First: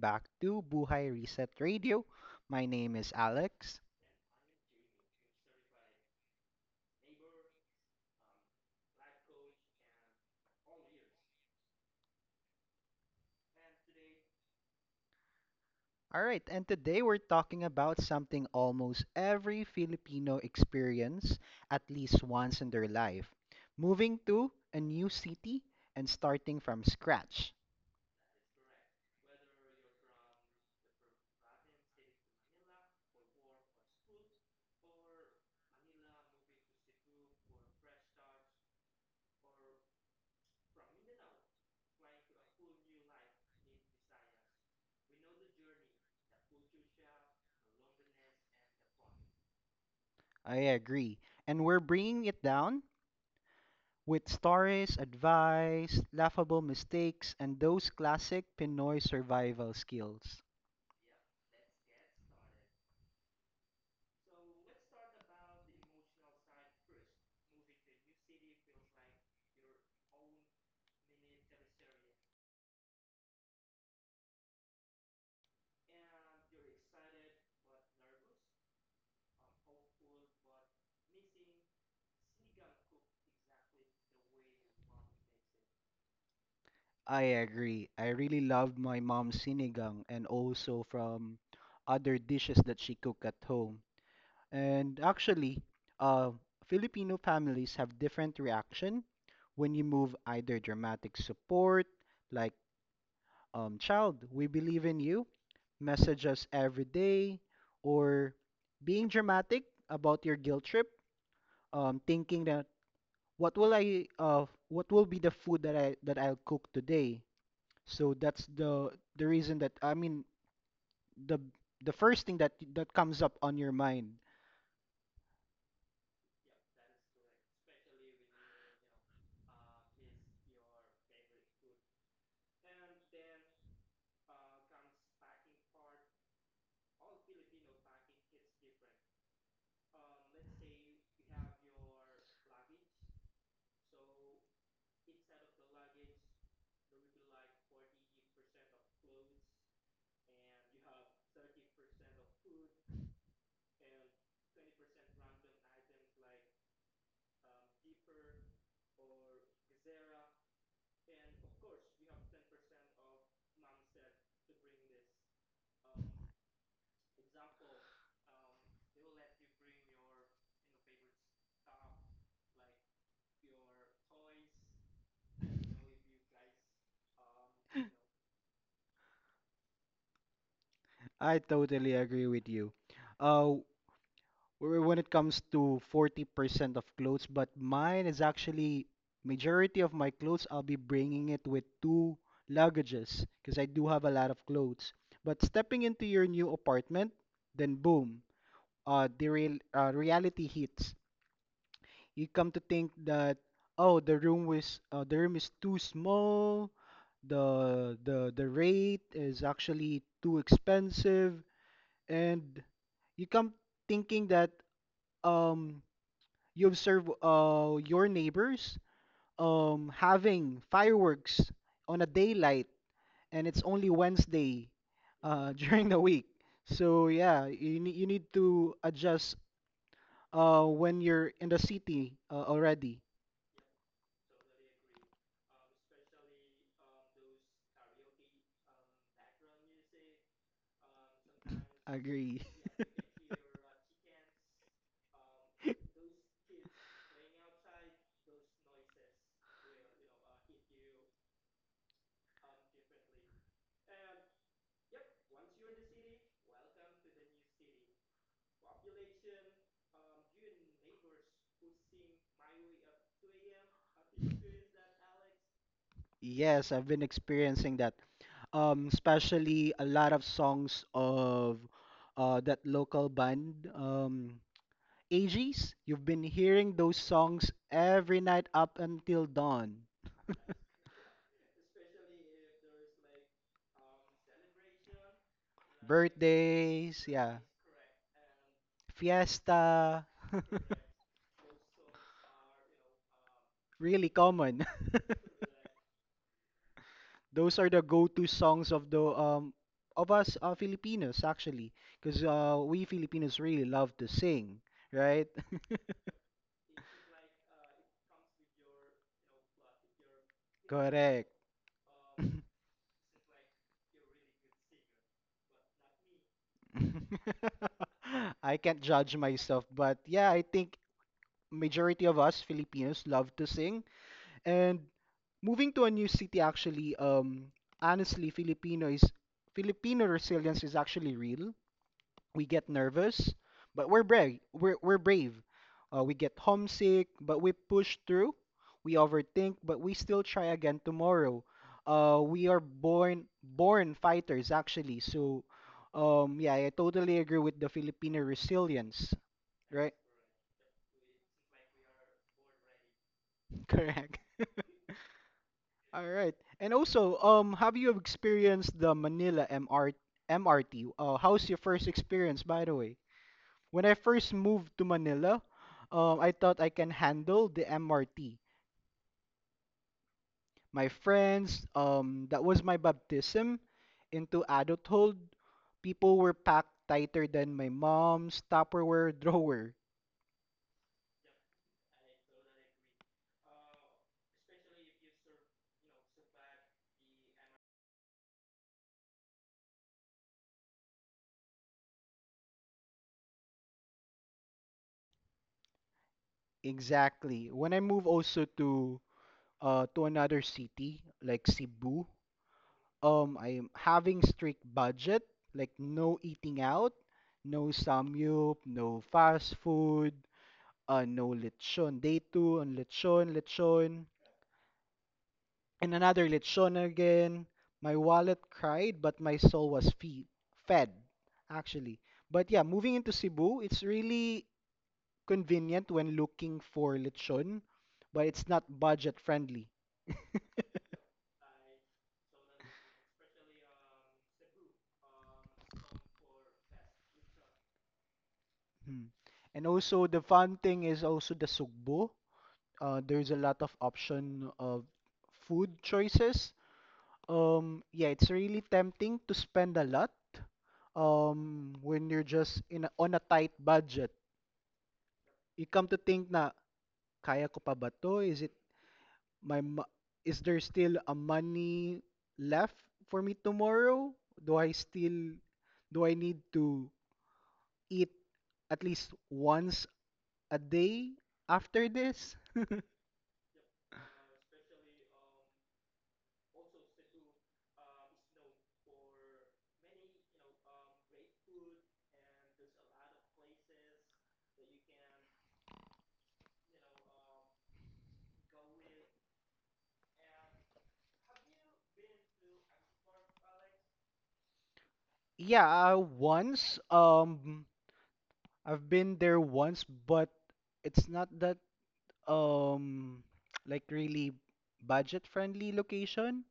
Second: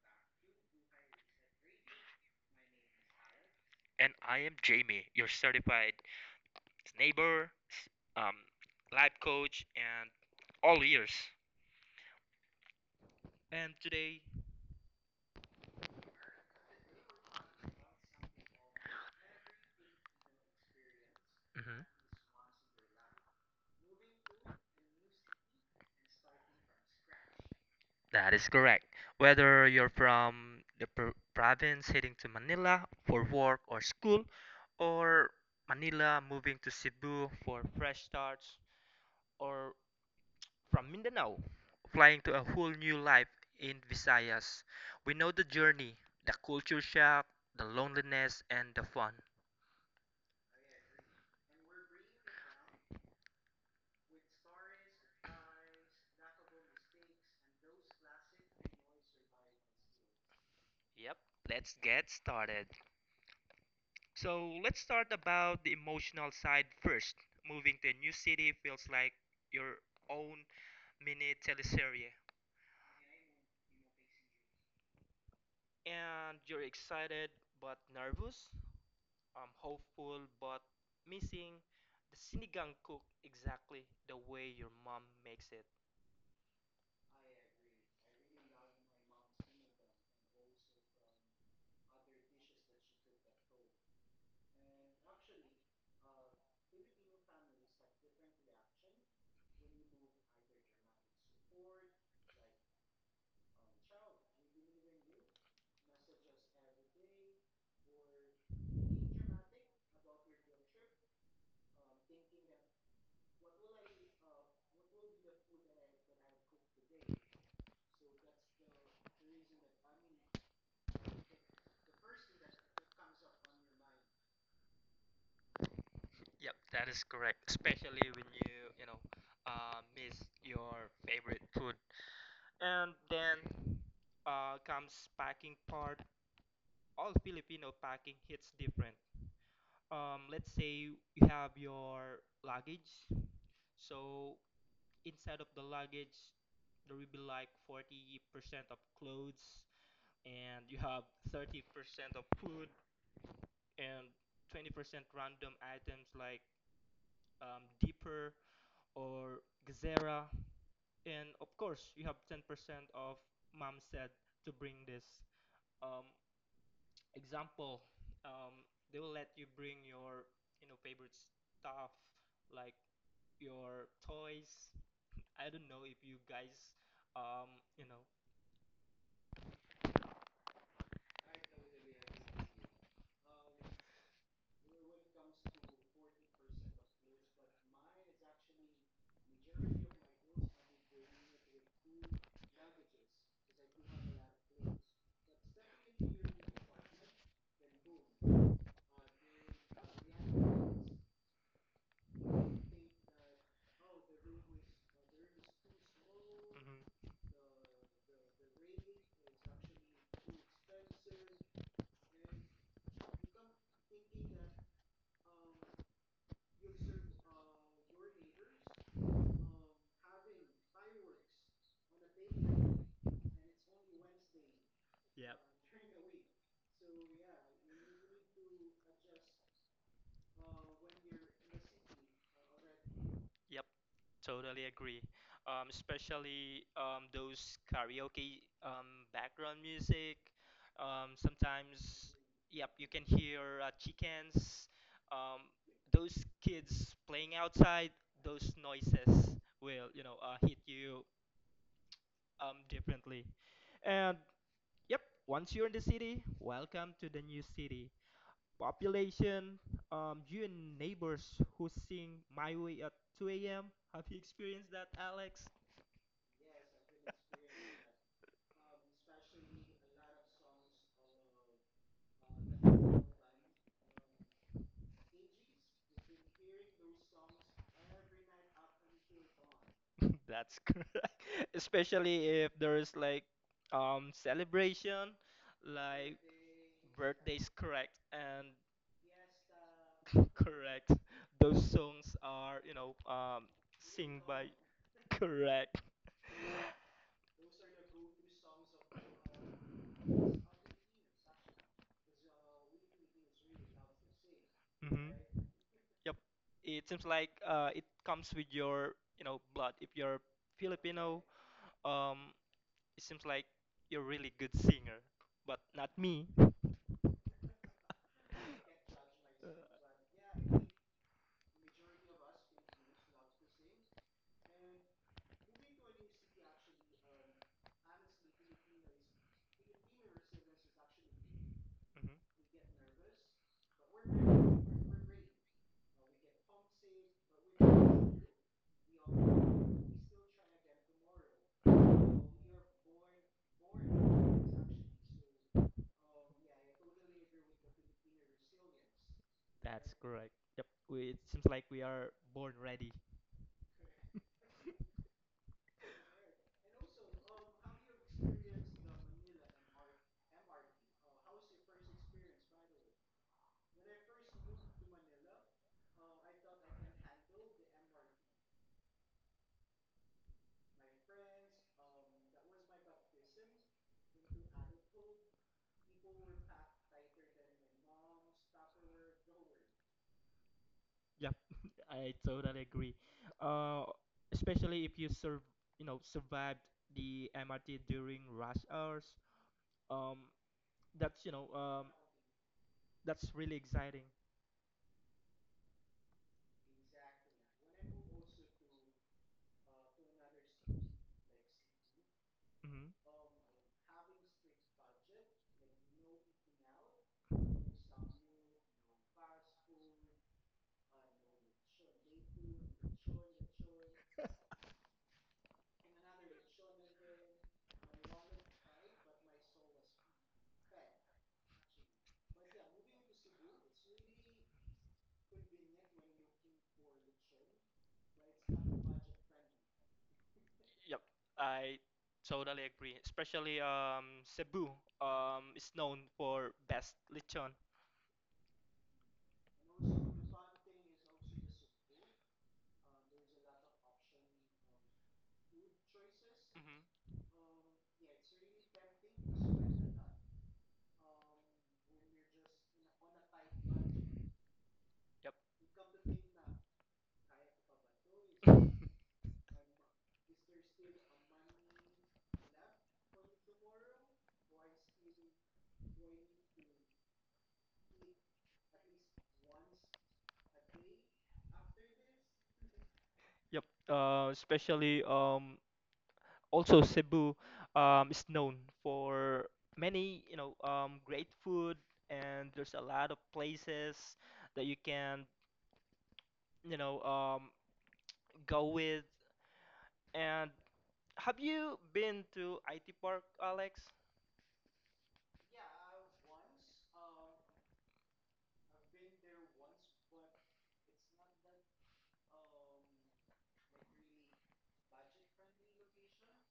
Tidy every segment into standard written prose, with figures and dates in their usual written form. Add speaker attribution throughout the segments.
Speaker 1: back to Buhay Reset Radio. My name is Alex.
Speaker 2: And I am Jamie, your certified neighbor, um, life coach, and all ears. And today,
Speaker 1: All right, and today we're talking about something almost every Filipino experience at
Speaker 2: mhm,
Speaker 1: least once in their life. Moving to a new city and starting from scratch.
Speaker 2: that is correct. Whether you're from the province heading to Manila for work or school, or Manila moving to Cebu for fresh starts, or from Mindanao flying to a whole new life in Visayas, we know the journey, the culture shock, the loneliness, and the fun.
Speaker 1: I agree. And we're bringing it down
Speaker 2: With
Speaker 1: with stories,
Speaker 2: Suarez buys
Speaker 1: advice, laughable
Speaker 2: snackable mistakes,
Speaker 1: mistakes,
Speaker 2: and
Speaker 1: and
Speaker 2: those
Speaker 1: those classic
Speaker 2: classic
Speaker 1: Pinoy
Speaker 2: Pinoy
Speaker 1: survival
Speaker 2: survivors.
Speaker 1: skills.
Speaker 2: Yep, let's get started. So let's start about the emotional side first. Moving to a new city feels like your own mini teleserie. And you're excited but nervous, hopeful but missing the sinigang cooked exactly the way your mom makes it.
Speaker 1: I agree. I really loved my mom's sinigang and also from other dishes that she cooked at home. And actually, uh, Filipino families have different reaction when you move, either dramatic support, like child, we believe in you, message us every day, or being dramatic about your guilt trip, thinking that what will what will be the food that I'll cook today. So that's the reason, that I mean, the the first thing that comes up on your mind.
Speaker 2: Yep, that is correct. Especially when you know, miss your favorite food. And then comes packing part. All Filipino packing hits different. Let's say you have your luggage. So inside of the luggage, there will be like 40% of clothes, and you have 30% of food, and 20% random items like Deeper or gazera. And of course you have 10% of mom said to bring this, um, example, um, they will let you bring your, you know, favorite stuff like your toys. I don't know if you guys, um, you know.
Speaker 1: I totally agree with you. Uh, when it comes to 40% of clothes, but mine is actually majority of my clothes, I'll be bringing it with two luggages because I do have a lot of clothes. But stepping into your new apartment, then boom, the reality hits. You come to think that, oh,
Speaker 2: Oh,
Speaker 1: the
Speaker 2: the room
Speaker 1: room
Speaker 2: was,
Speaker 1: was the room is too
Speaker 2: uh,
Speaker 1: small,
Speaker 2: mhm.
Speaker 1: the rate is actually too expensive, and you come thinking that um you observe your neighbors having fireworks on a daylight, and it's only Wednesday,
Speaker 2: Yeah, uh,
Speaker 1: during
Speaker 2: during
Speaker 1: the
Speaker 2: the week.
Speaker 1: week. So yeah, you need to adjust when you're in the city already.
Speaker 2: Totally agree. Especially those karaoke, background music. Sometimes,
Speaker 1: Agree.
Speaker 2: yep, you can hear chickens, um, those kids playing outside. Those noises will, you know, hit you differently. And yep, once you're in the city, welcome to the new city. Population, you and neighbors who sing "My Way" at 2 a.m. Have you experienced that, Alex?
Speaker 1: Yes, I've been experiencing that. Especially a lot of songs of that local band, AGs. You've been hearing those songs every night up until dawn.
Speaker 2: That's correct. Especially if there's like celebration, like
Speaker 1: Birthdays, yeah.
Speaker 2: birthdays, correct. And
Speaker 1: Fiesta.
Speaker 2: correct. Those songs are, you know,
Speaker 1: Really
Speaker 2: sing by
Speaker 1: common.
Speaker 2: correct.
Speaker 1: Those are the go-to songs of the of us Filipinos, actually, because we Filipinos really love to sing,
Speaker 2: Hmm.
Speaker 1: right?
Speaker 2: Yep. It seems like it comes with your, you know, blood. If you're Filipino,
Speaker 1: Correct.
Speaker 2: um it seems like you're really good singer, but not me.
Speaker 1: I can't judge myself, but yeah, I think majority of us Filipinos love to sing. And moving to a new city actually, honestly, Filipino resilience is actually real.
Speaker 2: Mhm.
Speaker 1: We get nervous, but we're brave. We're brave. We get homesick, but we push through. We overthink, but we still try again tomorrow. We are born fighters, actually. So, yeah, I totally agree with the Filipino resilience. Right?
Speaker 2: That's correct. Yep. We, it seems like we are born ready.
Speaker 1: Correct. All right. And also, have you experienced the Manila MRT MRT? MRT? How's your first experience, by the way? When I first moved to Manila, I thought I can handle the MRT. My friends, that was my baptism into adulthood. People were packed tighter than my mom's Tupperware drawer.
Speaker 2: Yep. I totally agree. Uh, especially if you serve, you know, survived the MRT during rush hours. Um, that's, you know, that's really exciting.
Speaker 1: Exactly. When I moved also to another city like Cebu,
Speaker 2: Hmm.
Speaker 1: I'm having strict budget, like no eating out, no samyup, no fast food. Uh, no lechon. Day two on lechon, lechon, and another lechon again. My wallet cried, but my soul was fed, actually. But yeah, moving into Cebu, it's really convenient when looking for lechon, but it's not budget friendly.
Speaker 2: Yep. I totally agree. Especially Cebu is known for best lechon.
Speaker 1: Mm. And also, the fun thing is also the sugbo. There's a lot of option of food choices.
Speaker 2: Hmm.
Speaker 1: Yeah, it's really tempting to spend a lot, when you're just on a tight budget.
Speaker 2: Yep.
Speaker 1: You come to think na, kaya ko pa ba to? Is it my mo- Is there still a money left for me tomorrow? Do I still do I need to eat at least once a day after this?
Speaker 2: Yep. Especially also Cebu is known for many, you know, great food, and there's a lot of places that you can, you know, go with. And have you been to IT Park, Alex?
Speaker 1: Yeah, once. I've been there once, but it's not that um like really budget friendly location,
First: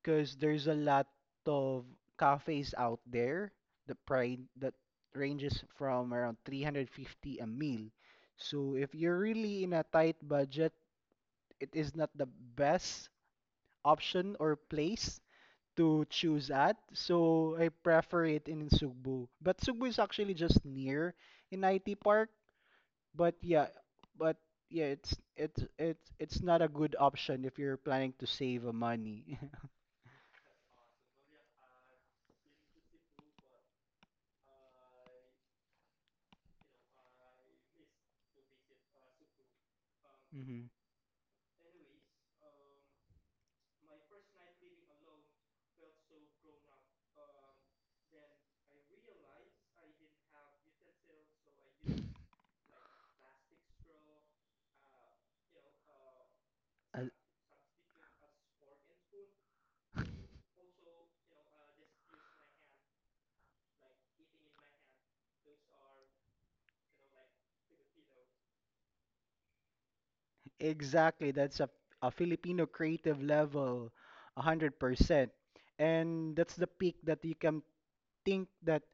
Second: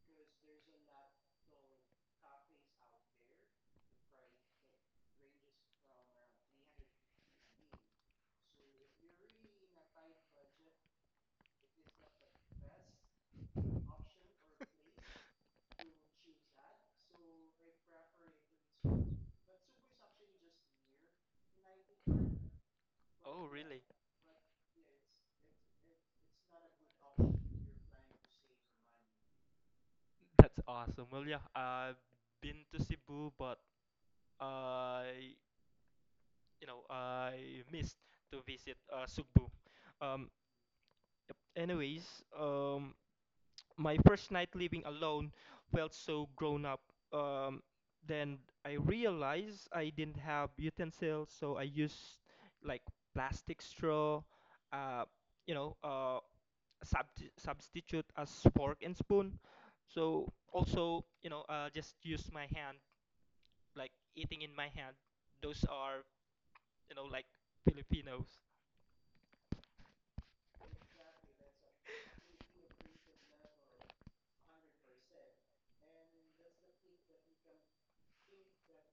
Speaker 1: because there's a lot of cafes out there that ranges from around 350 a meal. So if you're really in a tight budget, it is not the best option or place to choose at. So I prefer it in Sugbu. But Sugbu is actually just near in IT Park. But
Speaker 2: Oh
Speaker 1: yeah,
Speaker 2: really?
Speaker 1: but yeah, it's it's not a good option if you're planning to save money.
Speaker 2: That's awesome. Well yeah, I've been to Cebu but I, you know, I missed to visit Cebu. Um,
Speaker 1: Hmm.
Speaker 2: yep. Anyways, um, my first night living alone felt so grown up. Um, then I realized I didn't have utensils, so I used like plastic straw, uh, you know, subti substitute as fork and spoon. So also, you know, just use my hand, like eating in my hand. Those are, you know, like Filipinos.
Speaker 1: Exactly, that's a Filipino creative level, 100%. And that's the peak that you can think that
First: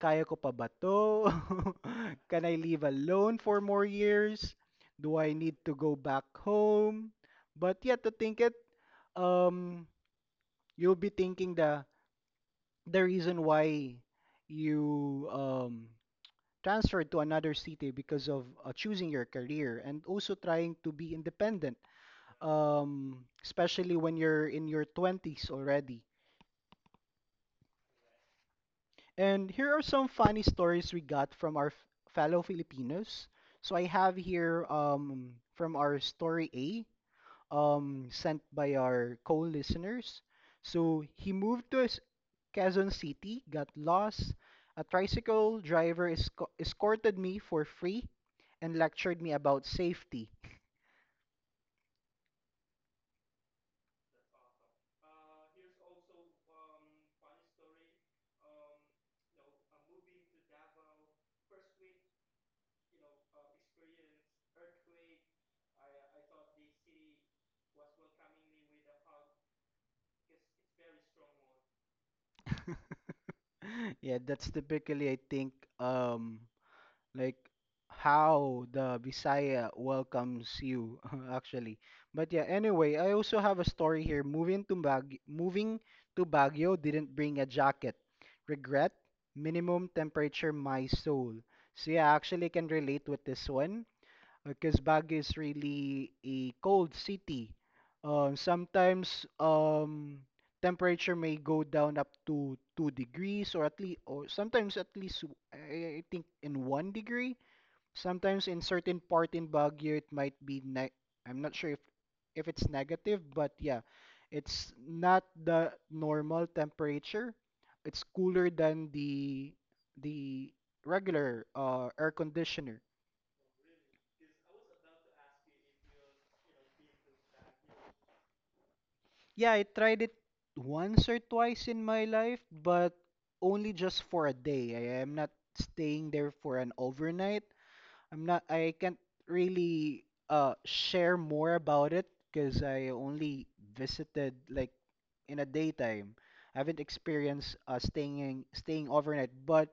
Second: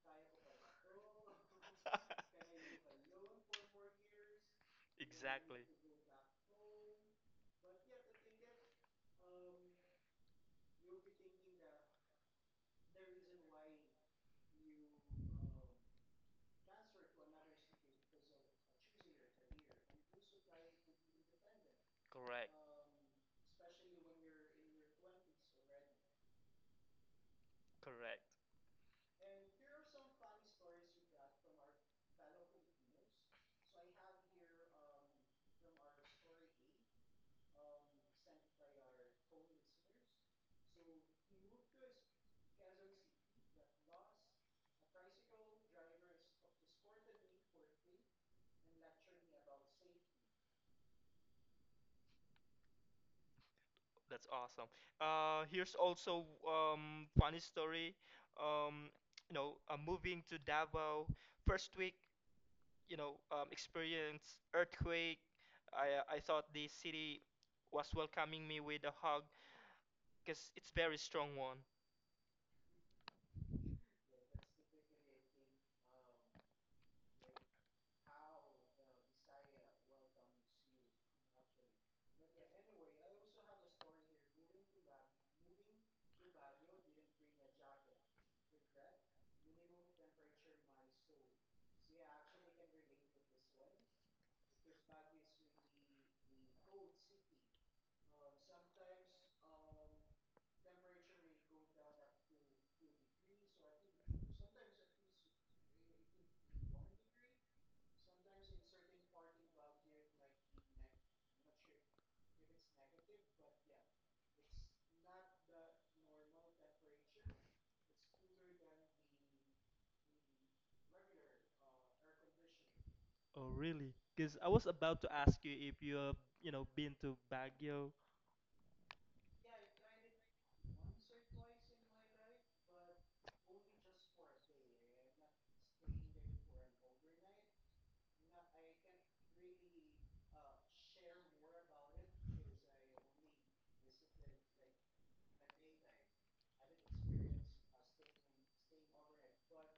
Speaker 1: kaya ko pa ba to? Can I live alone for more years? Do I need
Speaker 2: Exactly.
Speaker 1: to go back home? But yeah, to think it, um, you'll be thinking the reason why you um transferred to another city because of choosing your career and also trying to be independent,
Speaker 2: Correct.
Speaker 1: especially when you're in your 20s already.
Speaker 2: Correct.
Speaker 1: And here are some funny stories we got from our fellow Filipinos. So I have here from our story A, sent by our co-listeners. So he moved to his Quezon City, got lost. A tricycle driver escorted me for free and lectured me about safety.
Speaker 2: That's awesome. Here's also funny story. Um, you know, moving to Davao first week, you know, experienced earthquake. I thought the city was welcoming me with a hug because it's very strong one.
Speaker 1: Yeah, that's typically, I think, um, like how the Visaya welcomes you actually. But yeah, anyway, I also have a story here. Moving to Baguio didn't bring a jacket. Regret, minimum temperature, my soul. So yeah, I actually can relate with this one because Baguio is really a cold city. Sometimes temperature may go down up to 2 degrees, or at least, or sometimes at least I think in one degree. Sometimes in certain part in Baguio, it might be I'm not sure if it's negative, but yeah, it's not the normal temperature. It's cooler than the regular air conditioner.
Speaker 2: Oh, really? Because I was about to ask you if you have, you know, been to Baguio.
Speaker 1: Yeah, I tried it once or twice in my life, but only just for a day. I am not staying there for an overnight. I'm not, I can't really share more about it because I only visited like in a daytime. I haven't experienced staying overnight, but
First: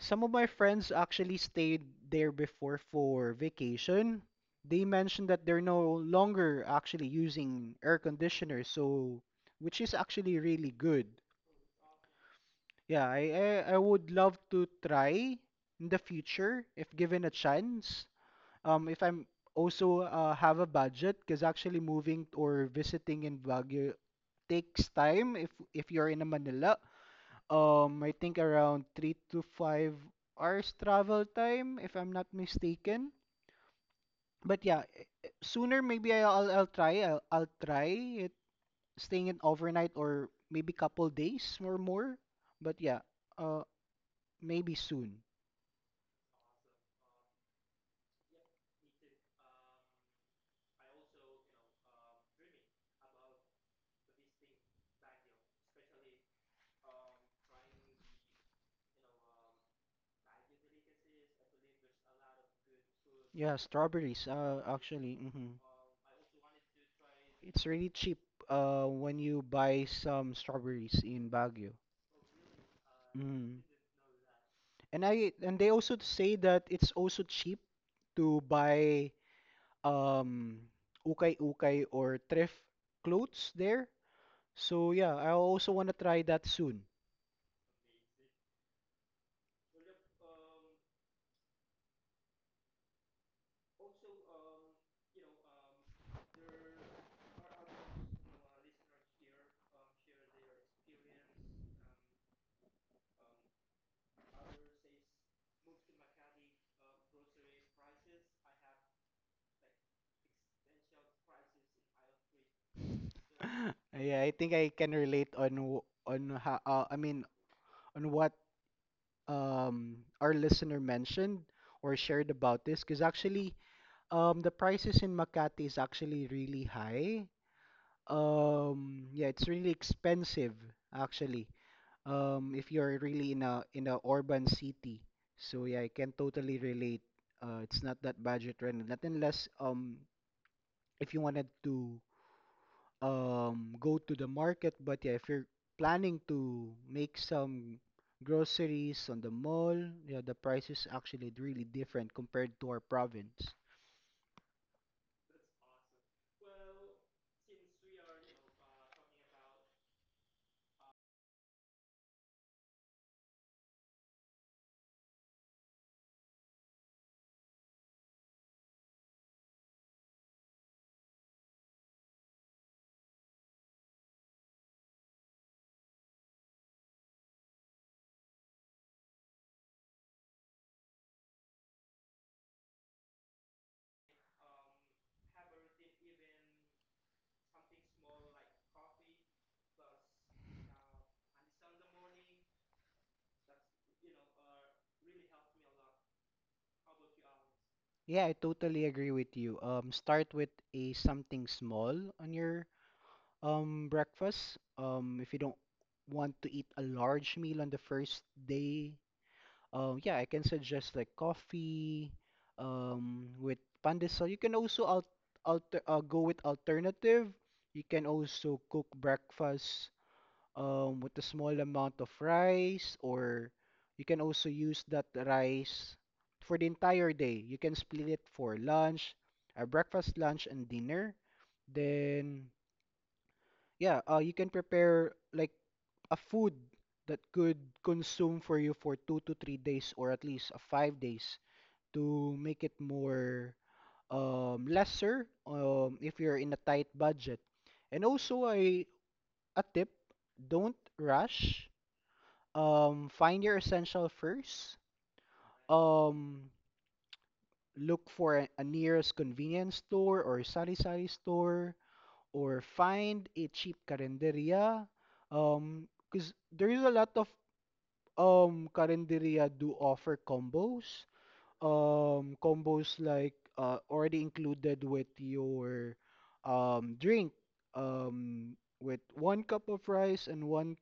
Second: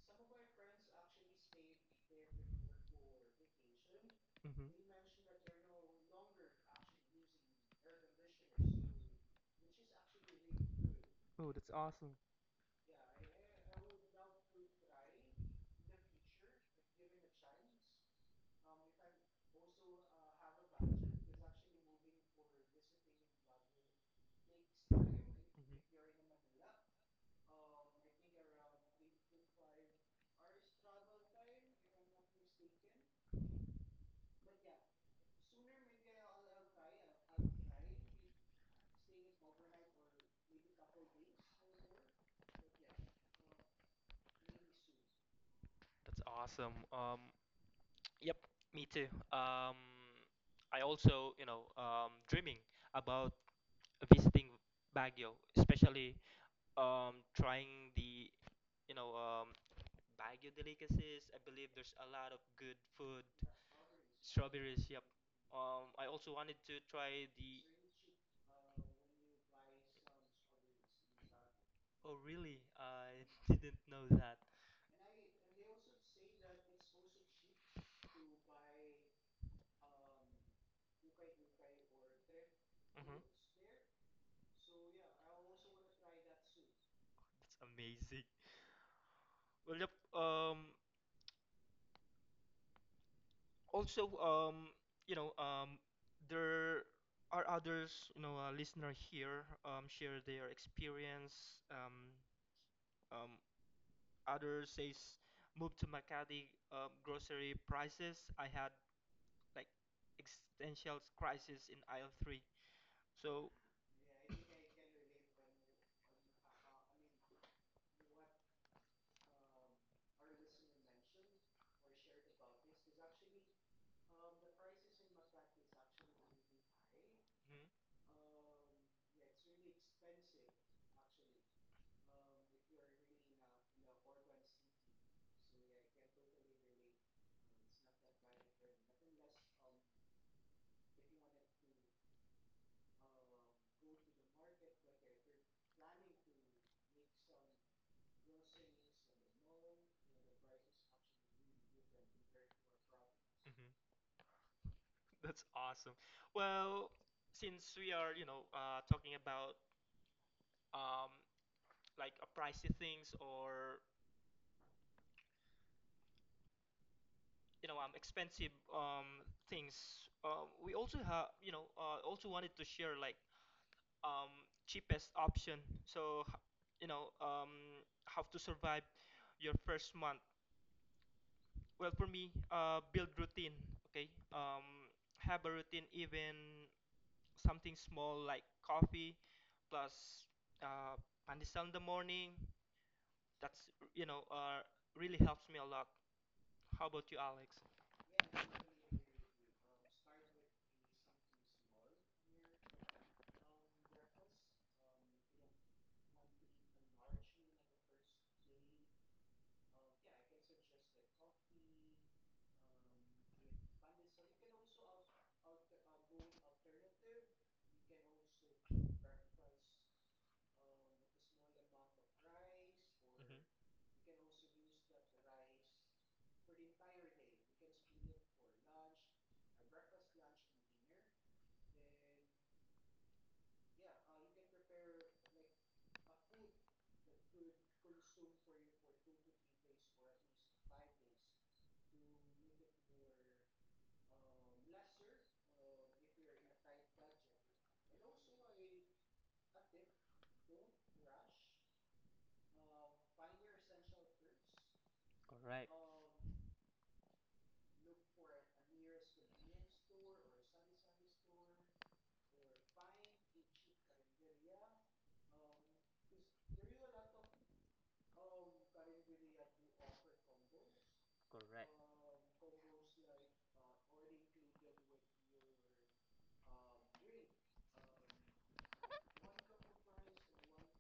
Speaker 1: some of my friends actually stayed there before for vacation.
Speaker 2: Hmm.
Speaker 1: They mentioned that they're no longer actually using air conditioner, so which is actually really good.
Speaker 2: Oh, that's awesome.
Speaker 1: Yeah, I would love to try in the future if given a chance, if I'm also have a budget, because actually moving or visiting in Baguio takes time if you're in a Manila.
Speaker 2: Hmm.
Speaker 1: I think around 3 to 5 hours travel time, if I'm not mistaken. But yeah, sooner maybe I'll try it staying in overnight or maybe couple days or more. But yeah, uh, maybe soon.
Speaker 2: That's awesome. Yep, me too. Um, I also, you know, dreaming about visiting Baguio, especially trying the, you know, Baguio delicacies. I believe there's a lot of good food.
Speaker 1: Yeah, strawberries.
Speaker 2: Strawberries, yep.
Speaker 1: Actually, mm-hmm.
Speaker 2: I also wanted to try
Speaker 1: It's
Speaker 2: the.
Speaker 1: really cheap when you buy some strawberries in Baguio.
Speaker 2: Oh, really? I
Speaker 1: Mm.
Speaker 2: didn't know that.
Speaker 1: And I and they also say that it's also cheap to buy um ukay-ukay or thrift
Speaker 2: Hmm.
Speaker 1: clothes there. So yeah, I also want to try that soon.
Speaker 2: That's amazing. Well, yep. Um, also, you know, there are others, you know, listener here share their experience. Um, others says move to Makati, grocery prices. I had like existential crisis in aisle 3. So,
Speaker 1: I think I can relate on on how I mean on what our listener mentioned or shared about this, because actually the prices in Makati is actually really high.
Speaker 2: mhm,
Speaker 1: Yeah, it's really expensive actually. If you're really in a urban city. So yeah, I can totally relate. It's not that budget friendly. Not unless if you wanted to go to the market, but yeah, if you're planning to make some groceries on the mall, yeah, the price is actually really different compared to our province.
Speaker 2: mhm, that's awesome. Well, since we are, you know, talking about um, like pricey things or, you know, expensive, things. We also have, you know, also wanted to share like um, cheapest option. So you know, how to survive your first month. Well, for me, build routine. Okay, have a routine, even something small like coffee, plus uh, pandesal in the morning. That's, you know, really helps me a lot. How about you, Alex?
Speaker 1: Yeah, I totally agree with you. Start with a something small on your breakfast, if you don't want to eat a large meal on the first day. Um, yeah, I can suggest like coffee, with pandesal. You can also al alter go with alternative. You can also cook breakfast, with a small amount of rice, or
Speaker 2: Mm-hmm.
Speaker 1: you can also use that rice for the entire day. You can split it for lunch, a breakfast, lunch, and dinner. Then yeah, you can prepare like a food that could consume for you for 2 to 3 days, or at least 5 days, to make it more lesser, if you're in a tight budget. And also, a tip, don't rush. Find your essential first.
Speaker 2: Correct.
Speaker 1: Um, look for a nearest convenience store or sari-sari store, or find a cheap carinderia. Because there is a lot of Carinderia do offer combos.
Speaker 2: Correct.
Speaker 1: Combos like already included with your drink. Um, with one cup of rice and one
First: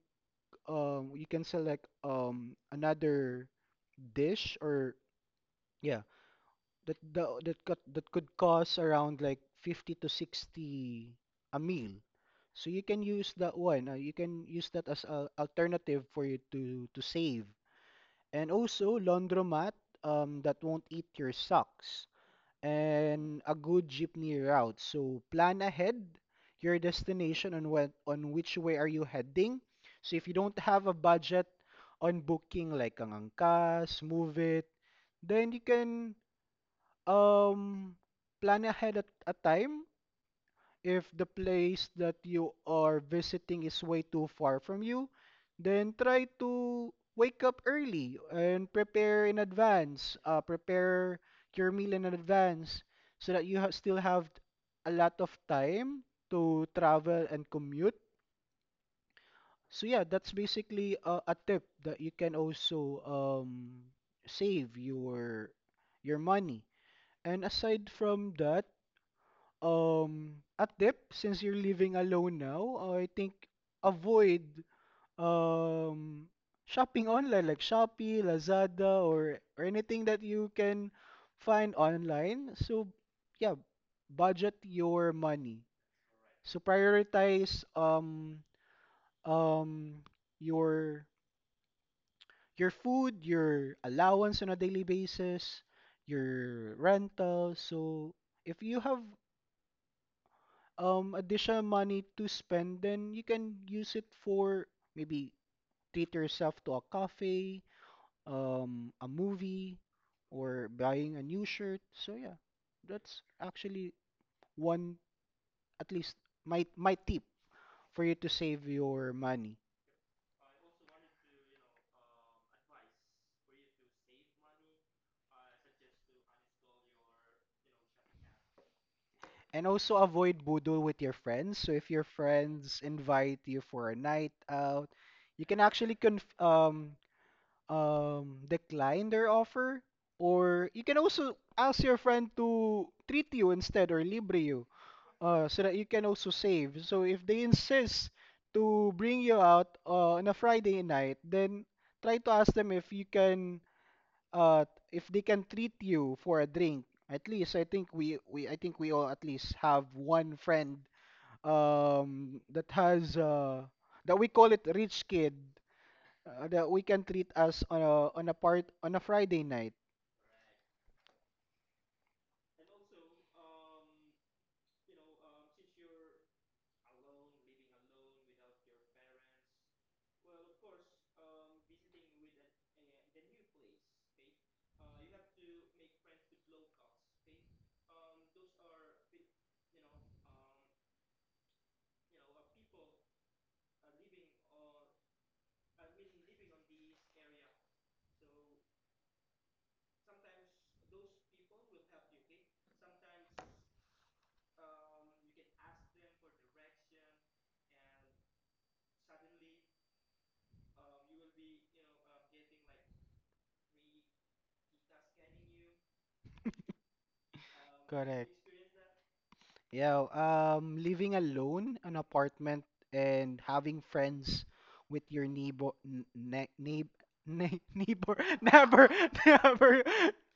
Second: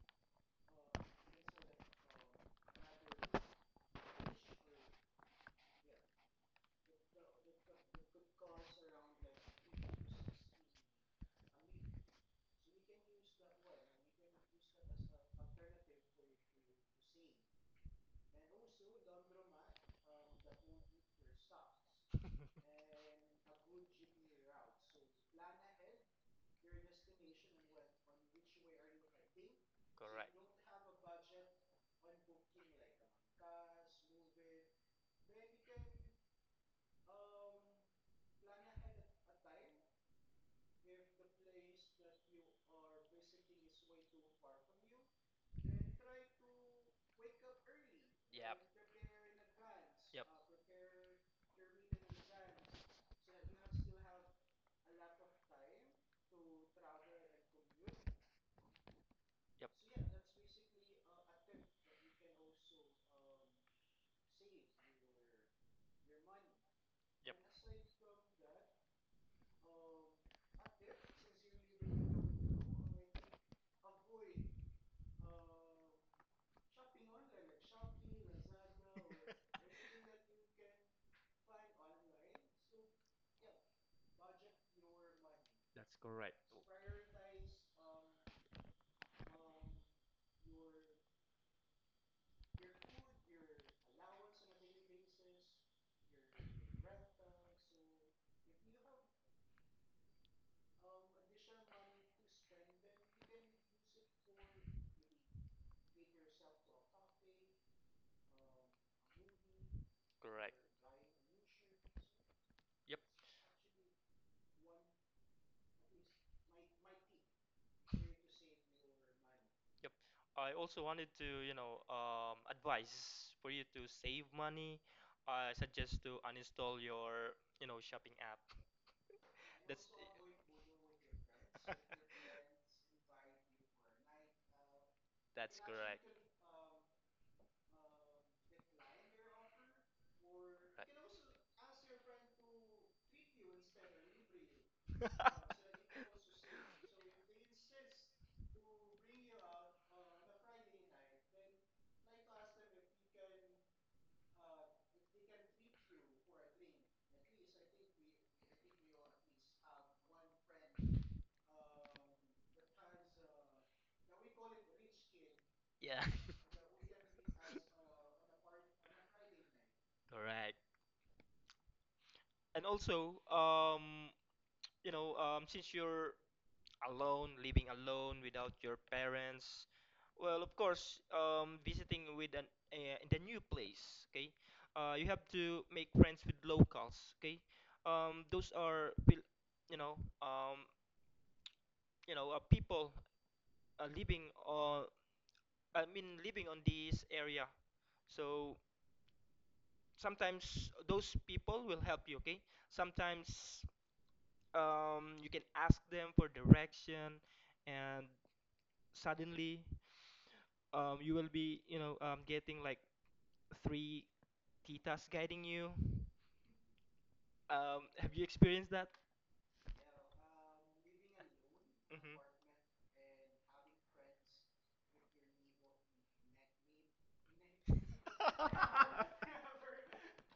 Speaker 1: you can select another dish, or yeah, that the that could cost around like 50 to 60 a meal. So you can use that one. You can use that as a alternative for you to save. And also, laundromat that won't eat your socks. And a good jeepney route. So plan ahead your destination on what on which way are you heading. So if you don't have a budget on booking like ang Angkas, Move It, then you can um, plan ahead at a time. If the place that you are visiting is way too far from you, then try to wake up early
Speaker 2: Yep.
Speaker 1: and prepare in advance.
Speaker 2: Yep.
Speaker 1: Prepare your meal in advance so that you ha still have a lot of time to travel and commute.
Speaker 2: Yep.
Speaker 1: So yeah, that's basically a tip that you can also save your money.
Speaker 2: Yep.
Speaker 1: And aside from that, at dip since you're living alone now, I think avoid um shopping online like Shopee, Lazada, or anything that you can find online. So yeah, budget your money,
Speaker 2: That's correct.
Speaker 1: so
Speaker 2: Oh,
Speaker 1: prioritize um your your food, your allowance on a daily basis, your rental. So if you have additional money to spend, then you can use it for maybe treat yourself to a cafe, a movie,
Speaker 2: correct.
Speaker 1: or buying a new shirt. So yeah,
Speaker 2: Yep,
Speaker 1: that's actually one, at least my my tip for you to save your money.
Speaker 2: yep. I also wanted to, you know, advise for you to save money. I suggest to uninstall your, you know, shopping app.
Speaker 1: And
Speaker 2: That's
Speaker 1: also avoid boodle with your friends. So if your friends invite you for a night out, you can
Speaker 2: that's
Speaker 1: actually
Speaker 2: correct. Right.
Speaker 1: conf decline their offer, or you can also ask your friend to treat you instead or libre you, so that you can also save. So if they insist to bring you out on a Friday night, then try to ask them if you can uh if they can treat you for a drink. At least I think we I think we all at least have one friend that has that we call it rich kid,
Speaker 2: Yeah,
Speaker 1: that we can treat us on a part on a Friday night.
Speaker 2: correct. And also, you know, since you're alone, living alone without your parents. Well, of course, visiting with an in the new place, okay? You have to make friends with locals, okay? Those are you know, um, you know, people living on, I mean, living on this area. So sometimes those people will help you, okay? Sometimes you can ask them for direction, and suddenly you will be, you know, getting like three titas guiding you. Have you
Speaker 1: Correct.
Speaker 2: experienced that?
Speaker 1: Yeah, living alone, an
Speaker 2: Hmm.
Speaker 1: apartment, and having friends with your neighbor, n ne neigh ne neighbor, never, never,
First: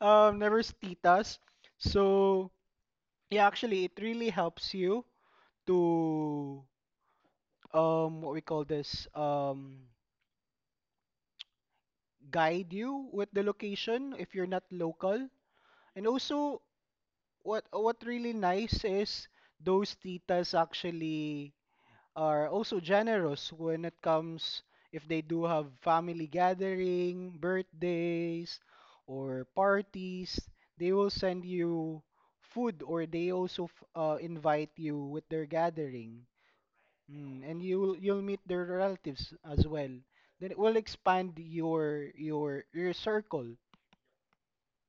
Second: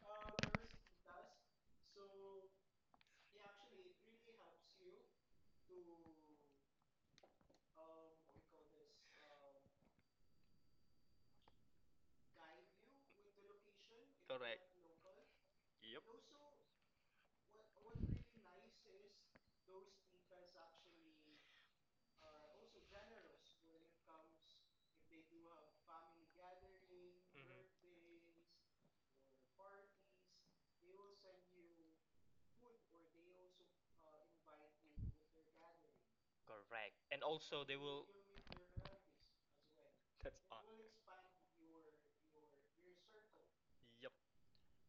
Speaker 1: never titas. So yeah, actually, it really helps you to what we call this, guide you with the location if you're
Speaker 2: Correct.
Speaker 1: not
Speaker 2: Yep.
Speaker 1: local,
Speaker 2: Mhm.
Speaker 1: and also what really nice is those titas actually are also generous when it comes if they do have family gathering, birthdays, or parties, they will send you food, or they also invite you with their gathering.
Speaker 2: Correct. And
Speaker 1: Mm, and
Speaker 2: also, they
Speaker 1: you'll
Speaker 2: will.
Speaker 1: you'll meet their relatives as well.
Speaker 2: That's
Speaker 1: Then it
Speaker 2: on.
Speaker 1: will expand your circle,
Speaker 2: Yep.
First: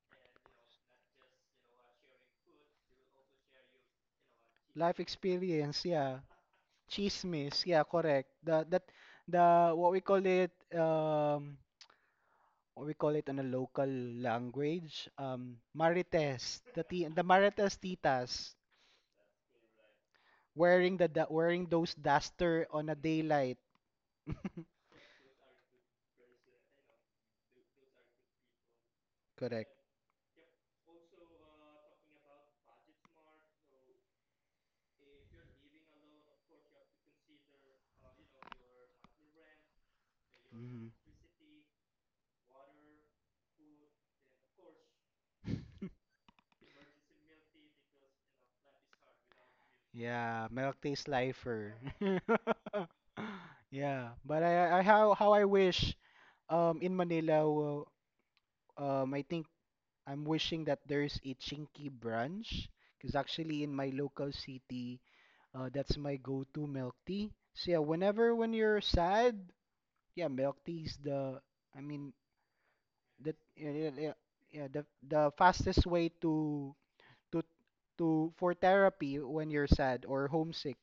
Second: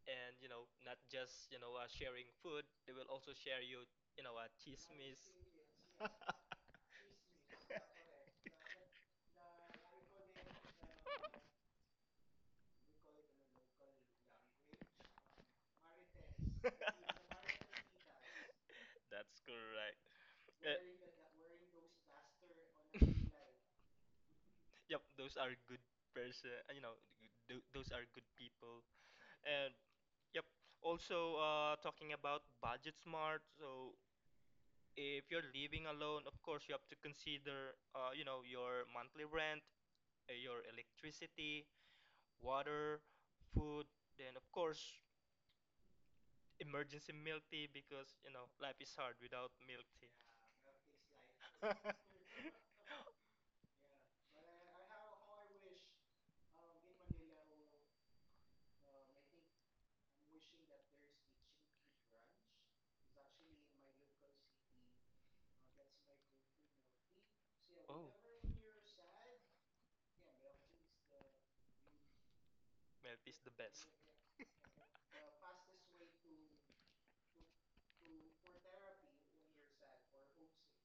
Speaker 2: And you know, not just, you know, sharing food, they will also share you, you know,
Speaker 1: life
Speaker 2: chismis.
Speaker 1: experience, yeah. Chismis, yeah, correct. The that the What we call it what we call it in a local language, um, marites, the ti the marites titas
Speaker 2: That's correct. Uh,
Speaker 1: wearing the wearing those duster on a daylight.
Speaker 2: yep, those are good person, you know, those are good people. And
Speaker 1: Correct.
Speaker 2: yep, also talking about budget smart. So if you're living alone, of course you have to consider, you know, your monthly rent, your
Speaker 1: Mhm.
Speaker 2: electricity, water, food, then of course emergency milk tea, because you know life is hard without milk tea.
Speaker 1: Yeah, milk tastes lifer. Yeah, but I how I wish in Manila I think I'm wishing that there's a Chinky branch, because actually in my local city, that's my go-to milk tea. So yeah,
Speaker 2: Oh.
Speaker 1: whenever when you're sad, yeah, milk tea is the, I mean,
Speaker 2: Milk tea is
Speaker 1: that
Speaker 2: the
Speaker 1: yeah,
Speaker 2: best.
Speaker 1: yeah, yeah, yeah, the fastest way to to for therapy when you're sad or homesick.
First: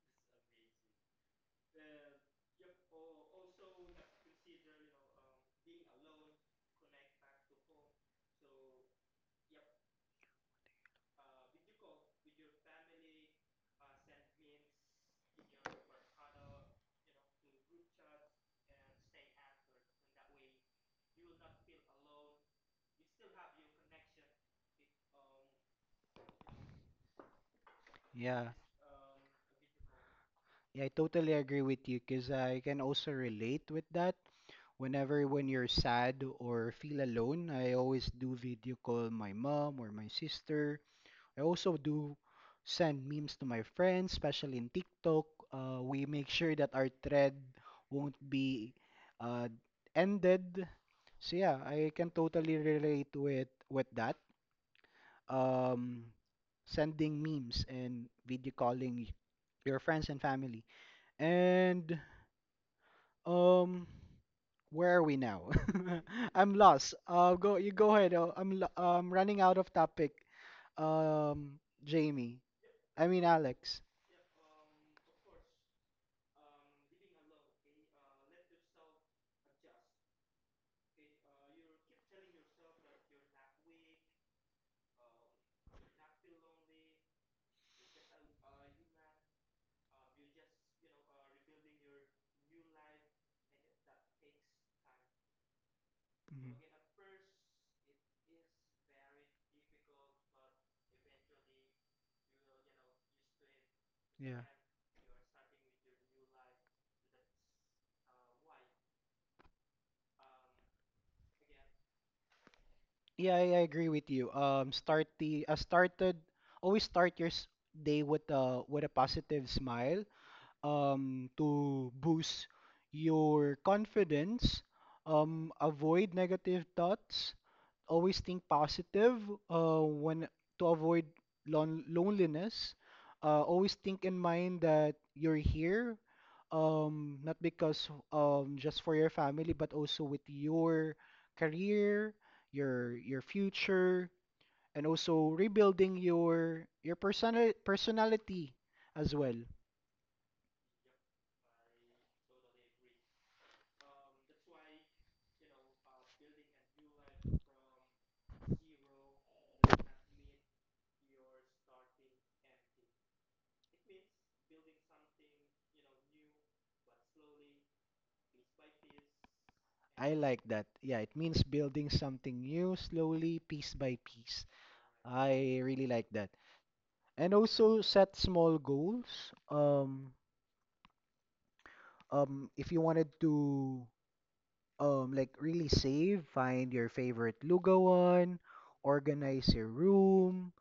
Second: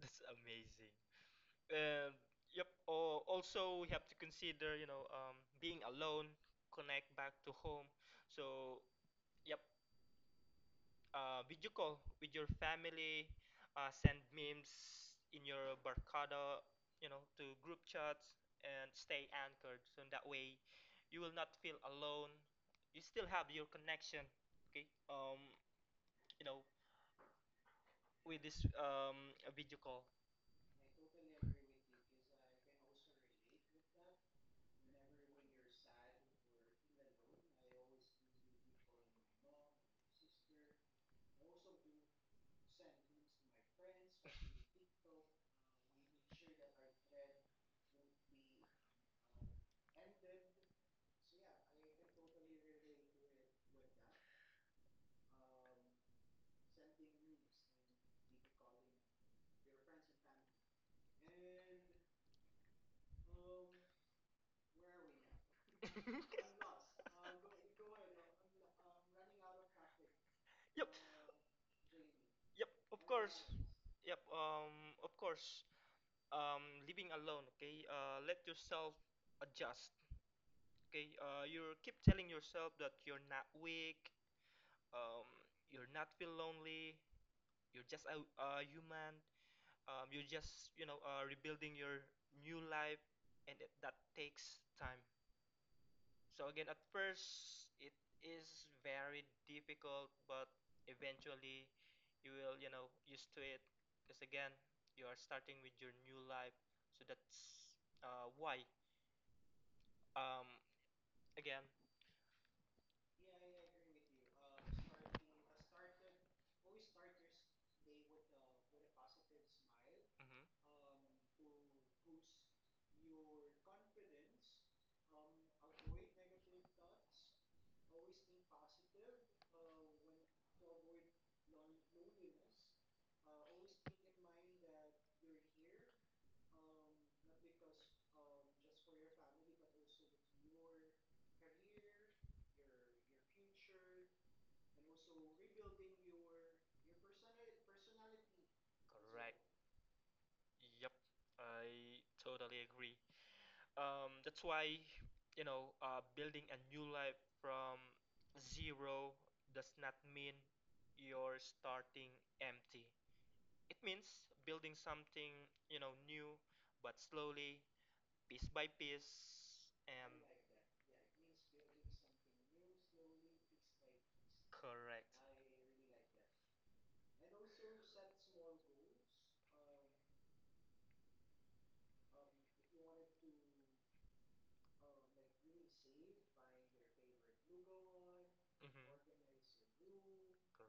Speaker 2: That's amazing. And yep. Oh, also we have to consider, you know, being alone, connect back to home. So yep, video call with your family, send memes in your barcada, you know, to group chats and stay anchored. So in that way, you will not feel alone. You still have your connection, okay? You know, with
Speaker 1: Yeah,
Speaker 2: this video call.
Speaker 1: yeah, I totally agree with you because I can also relate with that. Whenever when you're sad or feel alone, I always do video call my mom or my sister. I also do send memes to my friends, especially in TikTok. We make sure that our thread won't be uh, ended. So yeah, I can totally relate with that. Um, Sending memes and video calling your friends and family. And um, where are we now? I'm lost. Go you go ahead. I'm running out of topic.
Speaker 2: Yep.
Speaker 1: Jamie.
Speaker 2: Yep, of
Speaker 1: I mean
Speaker 2: course.
Speaker 1: Alex.
Speaker 2: Yep, of course. Living alone, okay, let yourself adjust, okay, you keep telling yourself that you're not weak, um, you're not feel lonely, you're just a human, you're just, you know, rebuilding your new life, and it, that takes time. So
Speaker 1: Mhm.
Speaker 2: again, at first it is very difficult, but eventually you will, you know, used to it, because
Speaker 1: Yeah.
Speaker 2: again you are starting with your new life, so that's why. Um, again,
Speaker 1: Yeah, I agree with you. Start the started always start your day with a positive smile.
Speaker 2: mhm,
Speaker 1: To boost your confidence. Avoid negative thoughts, always think positive, when to avoid loneliness. Always think in mind that you're here, not because just for your family, but also with your career, your future, and also rebuilding your personal personality as
Speaker 2: correct.
Speaker 1: well.
Speaker 2: Yep, I totally agree. That's why, you know, building a new life from zero does not mean you're starting empty. It means building something, you know, new, but slowly, piece by piece, and
Speaker 1: I like that. Yeah, it means building something new slowly, piece by piece.
Speaker 2: correct.
Speaker 1: I really like that. And also set small goals. If you wanted to like really save, find your favorite lugawan,
Speaker 2: Mm-hmm.
Speaker 1: organize your room,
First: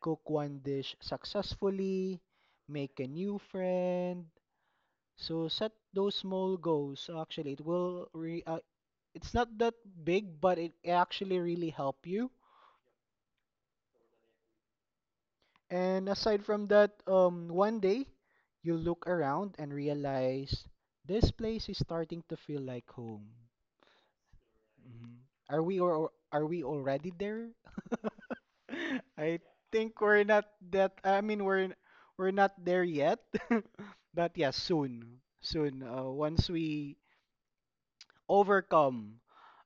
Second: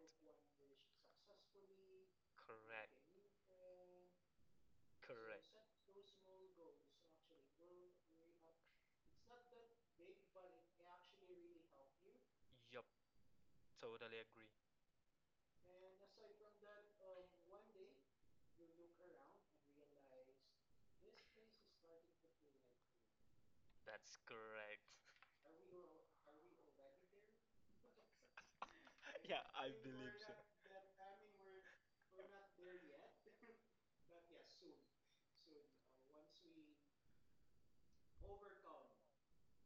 Speaker 1: cook one dish successfully, make a new friend. So
Speaker 2: Correct.
Speaker 1: set those small
Speaker 2: Correct.
Speaker 1: goals. So actually, it will re
Speaker 2: Correct.
Speaker 1: it's not that big, but it actually really help you.
Speaker 2: Yup. Totally agree.
Speaker 1: And aside from that, one day you look around and realize this place is starting to feel like home.
Speaker 2: That's correct.
Speaker 1: Mhm. Are we or are we already there? I
Speaker 2: Yeah, I
Speaker 1: think
Speaker 2: believe
Speaker 1: we're
Speaker 2: so.
Speaker 1: not that. I mean, we're not there yet, but yeah, soon, soon. Once we overcome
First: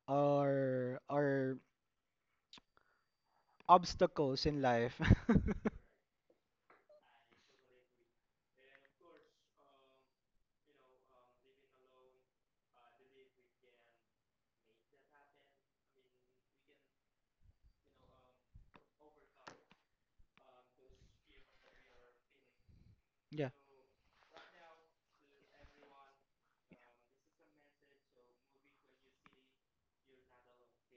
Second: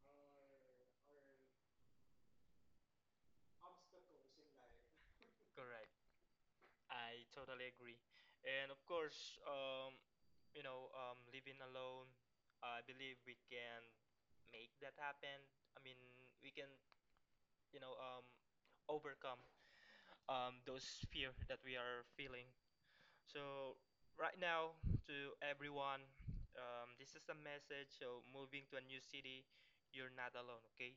Speaker 1: our obstacles in life.
Speaker 2: Correct. I totally agree. And of course, you know, living alone, I believe we can make that happen. I mean, we can, you know, overcome those fear that we are feeling.
Speaker 1: Yeah,
Speaker 2: So right now, to everyone, this is a message. So moving to a new city, you're not alone. Okay?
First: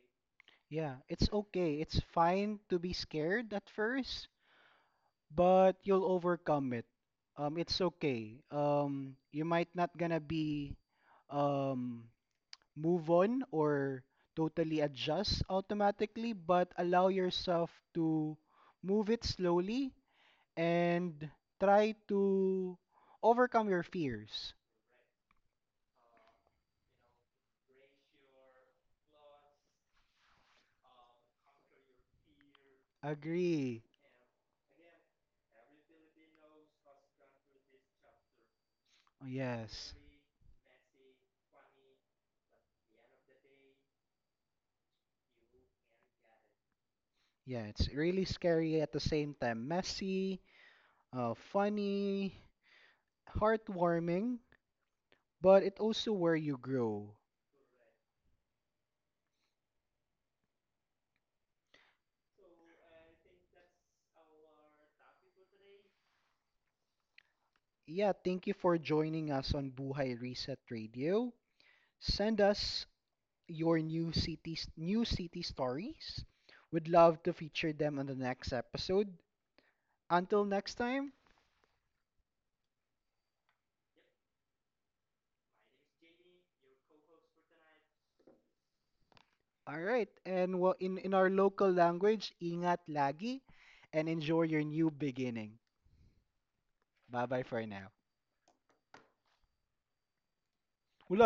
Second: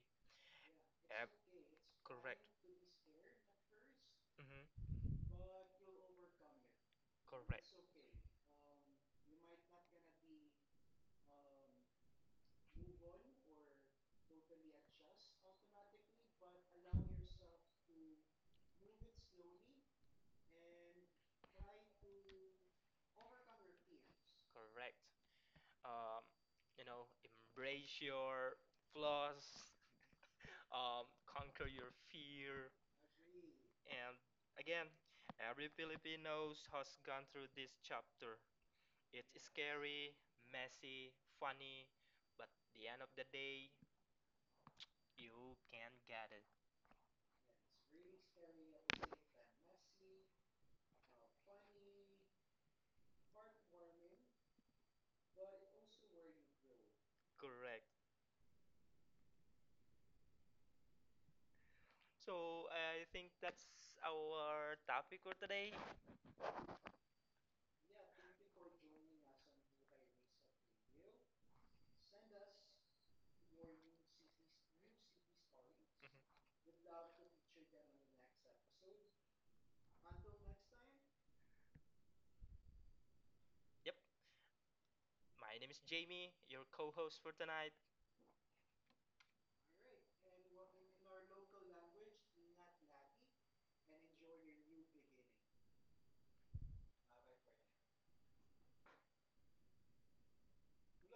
Speaker 1: yeah, it's
Speaker 2: Yep.
Speaker 1: okay. It's
Speaker 2: Correct.
Speaker 1: fine to be scared at first.
Speaker 2: Mm-hmm.
Speaker 1: But you'll overcome it.
Speaker 2: Correct.
Speaker 1: It's okay. You might not gonna be um, move on or totally adjust automatically, but allow yourself to move it slowly and try to overcome your fears.
Speaker 2: Correct. Um, you know, embrace your flaws. Conquer your fear.
Speaker 1: Agree.
Speaker 2: And again, every Filipino has gone through this chapter. It's
Speaker 1: Yes.
Speaker 2: scary, messy, funny, but the end of the day, you can get it.
Speaker 1: Yeah, it's really scary at the same time. Messy, funny, heartwarming, but it also where you grow.
Speaker 2: Correct. So I think that's our topic for today.
Speaker 1: Yeah, thank you for joining us on Buhay Reset Radio. Send us your
Speaker 2: Mhm.
Speaker 1: new cities, new city stories. We'd love to feature them on the next episode. Until next time,
Speaker 2: Yep, my name is Jamie, your co host for tonight.
Speaker 1: all right. And well, in our local language, ingat lagi, and enjoy your new beginning. Bye-bye for now.